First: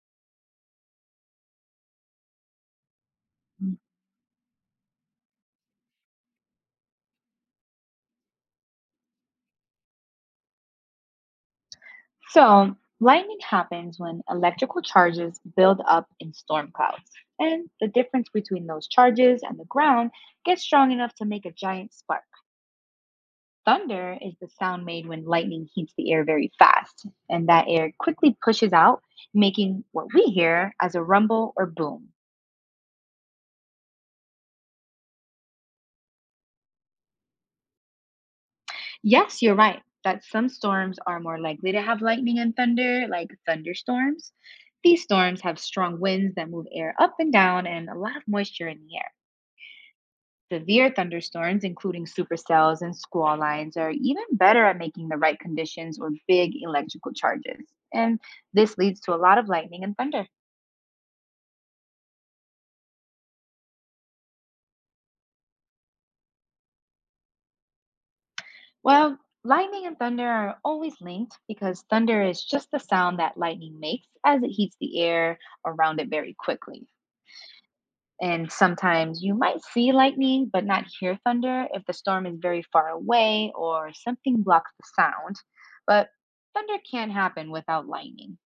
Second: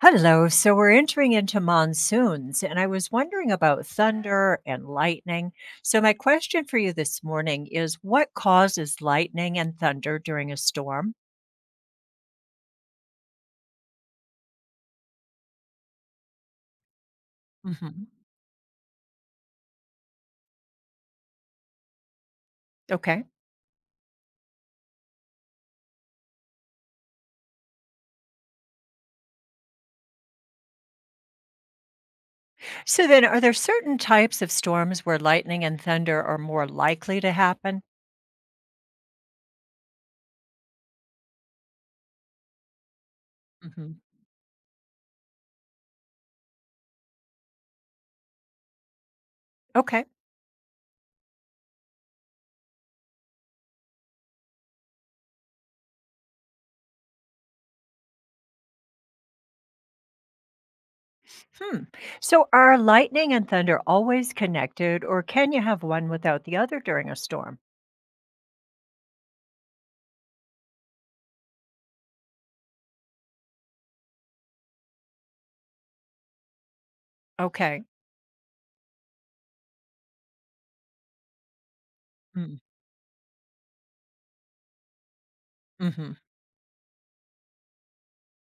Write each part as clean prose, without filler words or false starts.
Hello. So we're entering into monsoons, and I was wondering about thunder and lightning. So, my question for you this morning is what causes lightning and thunder during a storm? So, lightning happens when electrical charges build up in storm clouds, and the Hmm. difference between those charges and the ground gets strong enough to make a giant spark. Okay. Thunder is the sound made when lightning heats the air very fast, and that air quickly pushes out, making what we hear as a rumble or boom. So, then are there certain types of storms where lightning and thunder are more likely to happen? Yes, you're right that some storms are more likely to have lightning and thunder, like Hmm. thunderstorms. These storms have strong winds that move air up and down and a lot of moisture in the air. Okay. Severe thunderstorms, including supercells and squall lines, are even better at making the right conditions or big electrical charges. And this leads to a lot of lightning and thunder. Hmm. So, are lightning and thunder always connected, or can you have one without the other during a storm? Well, lightning and thunder are always linked because thunder is just the sound that lightning makes as it heats the air around it very quickly. Okay. And sometimes you might see lightning but not hear thunder if the storm is very far away or something blocks the sound. But Mm-hmm. thunder can happen without lightning.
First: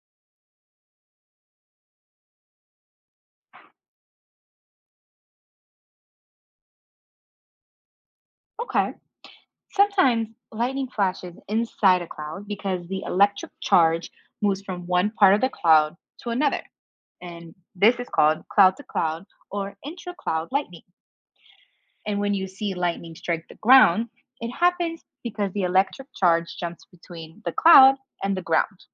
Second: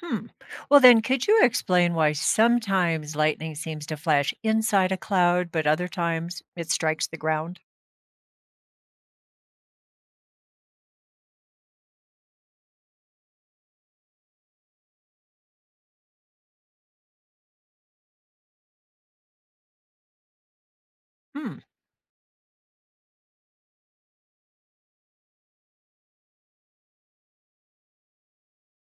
Hmm. Well, then, could you explain why sometimes lightning seems to flash inside a cloud, but other times it strikes the ground? Okay. Sometimes lightning flashes inside a cloud because the electric charge moves from one part of the cloud to another. And this is called cloud to cloud or intra-cloud lightning. Hmm. And when you see lightning strike the ground, it happens because the electric charge jumps between the cloud and the ground.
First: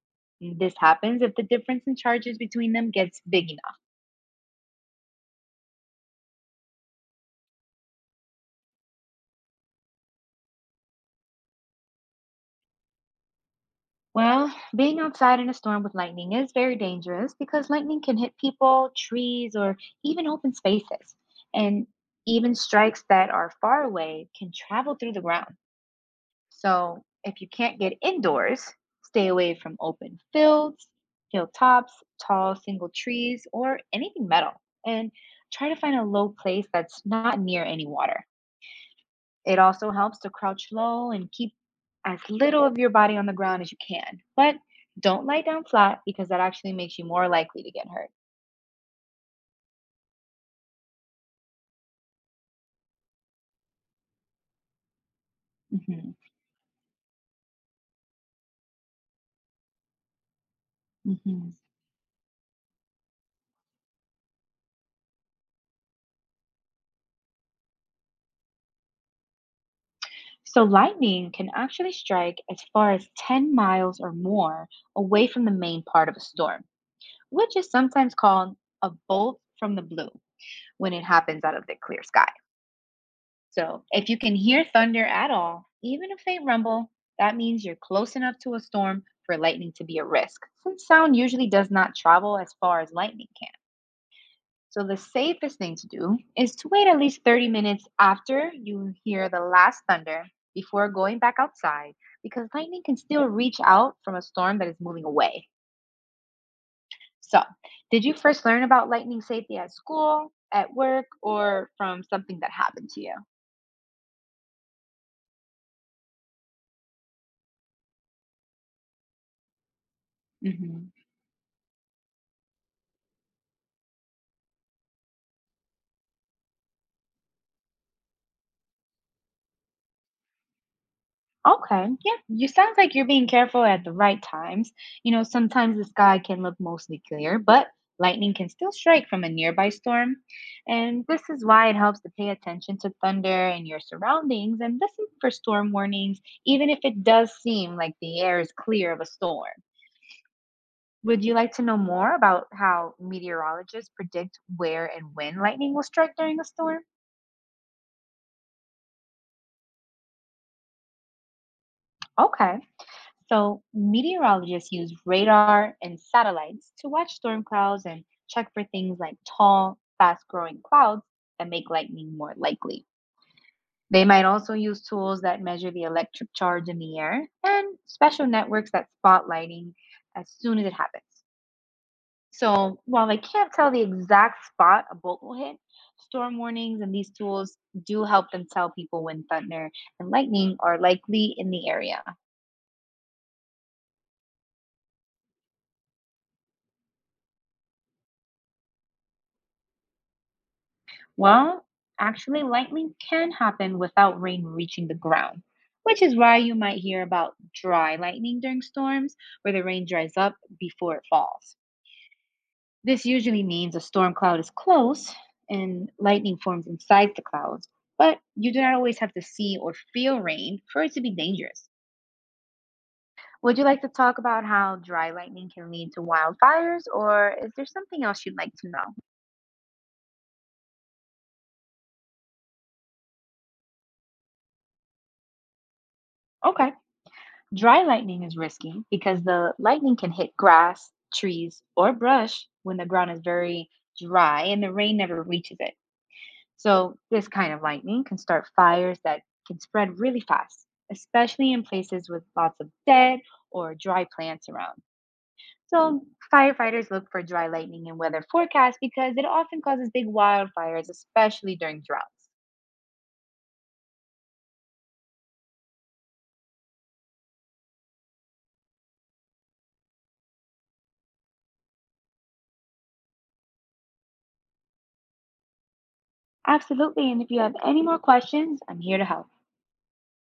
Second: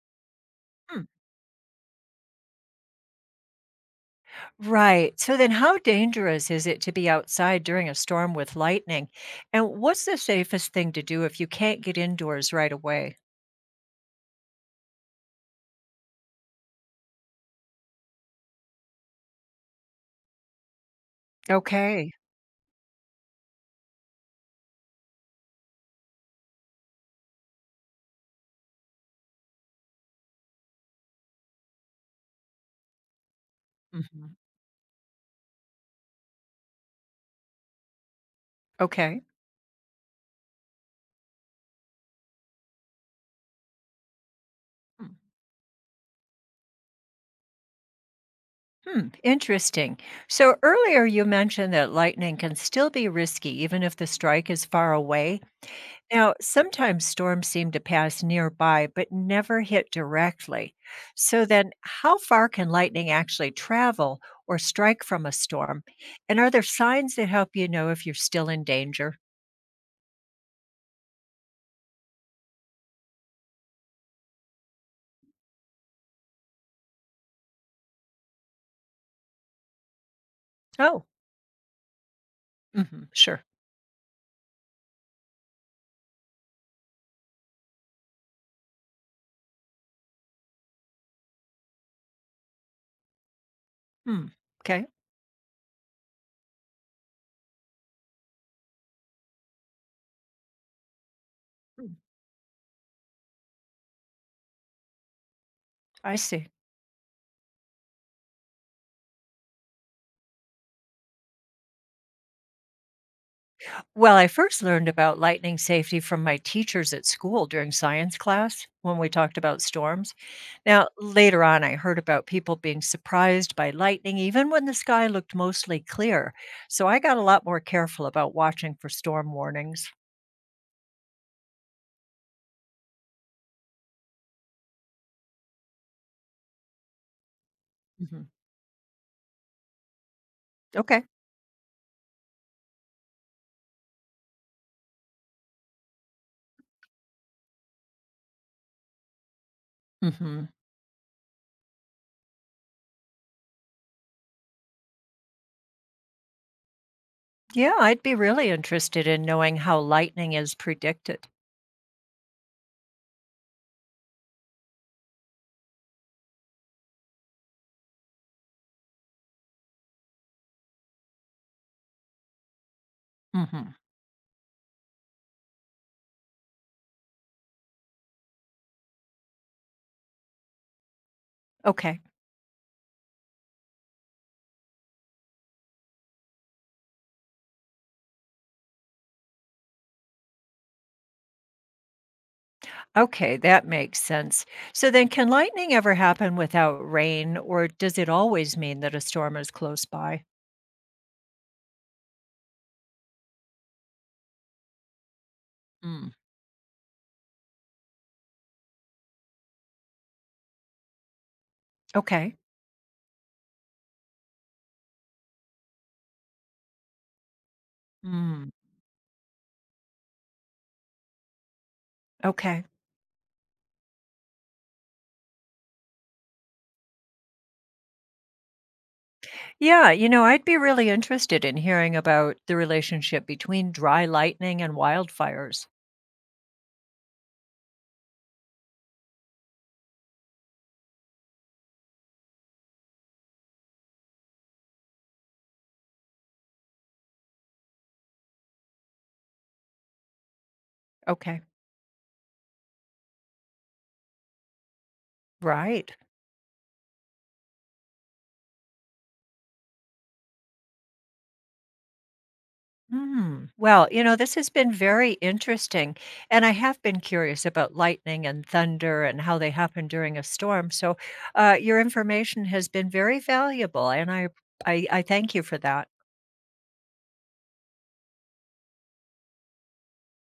This Hmm. happens if the difference in charges between them gets big enough. Right. So then, how dangerous is it to be outside during a storm with lightning? And what's the safest thing to do if you can't get indoors right away? Well, being outside in a storm with lightning is very dangerous because lightning can hit people, trees, or even open spaces. And Okay. even strikes that are far away can travel through the ground. So if you can't get indoors, stay away from open fields, hilltops, tall single trees, or anything Hmm. metal. And try to find a low place that's not near any water. Okay. It also helps to crouch low and keep as little of your body on the ground as you can. But Hmm. don't lie down flat because that actually makes you more likely to get hurt. Hmm, interesting. So earlier you mentioned that lightning can still be risky even if the strike is far away. Hmm. Now, sometimes storms seem to pass nearby but never hit directly. So Hmm. then, how far can lightning actually travel or strike from a storm? And are there signs that help you know if you're still in danger? So, lightning can actually strike as far as 10 miles or more away from the main part of a storm, which is sometimes called a bolt from the blue when it Oh, happens out of the clear sky. hmm, sure. So, if you can hear thunder at all, even a faint rumble, that means you're close enough to a storm for lightning to be a risk, since sound usually does not travel as far as lightning can. Hmm. So, Okay. the safest thing to do is to wait at least 30 minutes after you hear the last thunder before going back outside, Hmm, because lightning can still reach out from a storm that is moving away. I see. So, did you first learn about lightning safety at school, at work, or from something that happened to you? Well, I first learned about lightning safety from my teachers at school during science class when we talked about storms. Now, Mhm. later on, I heard about people being surprised by lightning even when the sky looked mostly clear. So I got a lot more careful about watching for storm warnings. Okay, yeah, you sounds like you're being careful at the right times. You know, sometimes the sky can look mostly clear, but Hmm. lightning can still strike from a nearby storm. Okay. And this is why it helps to pay attention to thunder and your surroundings and listen for storm warnings, even if it does seem like the air is clear of a storm. Hmm. Would you like to know more about how meteorologists predict where and when lightning will strike during a storm? Yeah, I'd be really interested in knowing how lightning is predicted. Okay. So, meteorologists use radar and satellites to watch storm clouds and check for things like tall, fast growing clouds that make lightning more likely. Hmm. They might also use tools that measure the electric charge in the air and special networks that spot lightning as soon as it happens. Okay. So, while they can't tell the exact spot a bolt will hit, storm warnings and these tools do help them tell people when thunder and lightning are likely in the area. Okay, that makes sense. So then, can lightning ever happen without rain, or does it always mean that a storm is close by? Well, actually, lightning can happen without rain reaching the ground, which Mm. is why you might hear about dry lightning during storms, where the rain dries up before it falls. Okay. This usually means a storm cloud is close and lightning forms inside the clouds, but Mm. you do not always have to see or feel rain for it to be dangerous. Okay. Would you like to talk about how dry lightning can lead to wildfires, or is there something else you'd like to know? Yeah, I'd be really interested in hearing about the relationship between dry lightning and wildfires. Okay. Dry lightning is risky because the lightning can hit grass, trees, or brush when the ground is very dry and the rain never reaches it. So, this kind of lightning can start fires that can spread really fast, Okay. especially in places with lots of dead or dry plants around. Right. So, firefighters look for dry lightning in weather forecasts because it often causes big wildfires, especially during droughts. Mm. Well, this has been very interesting. And I have been curious about lightning and thunder and how they happen during a storm. So your information has been very valuable. And I thank you for that. Absolutely. And if you have any more questions, I'm here to help.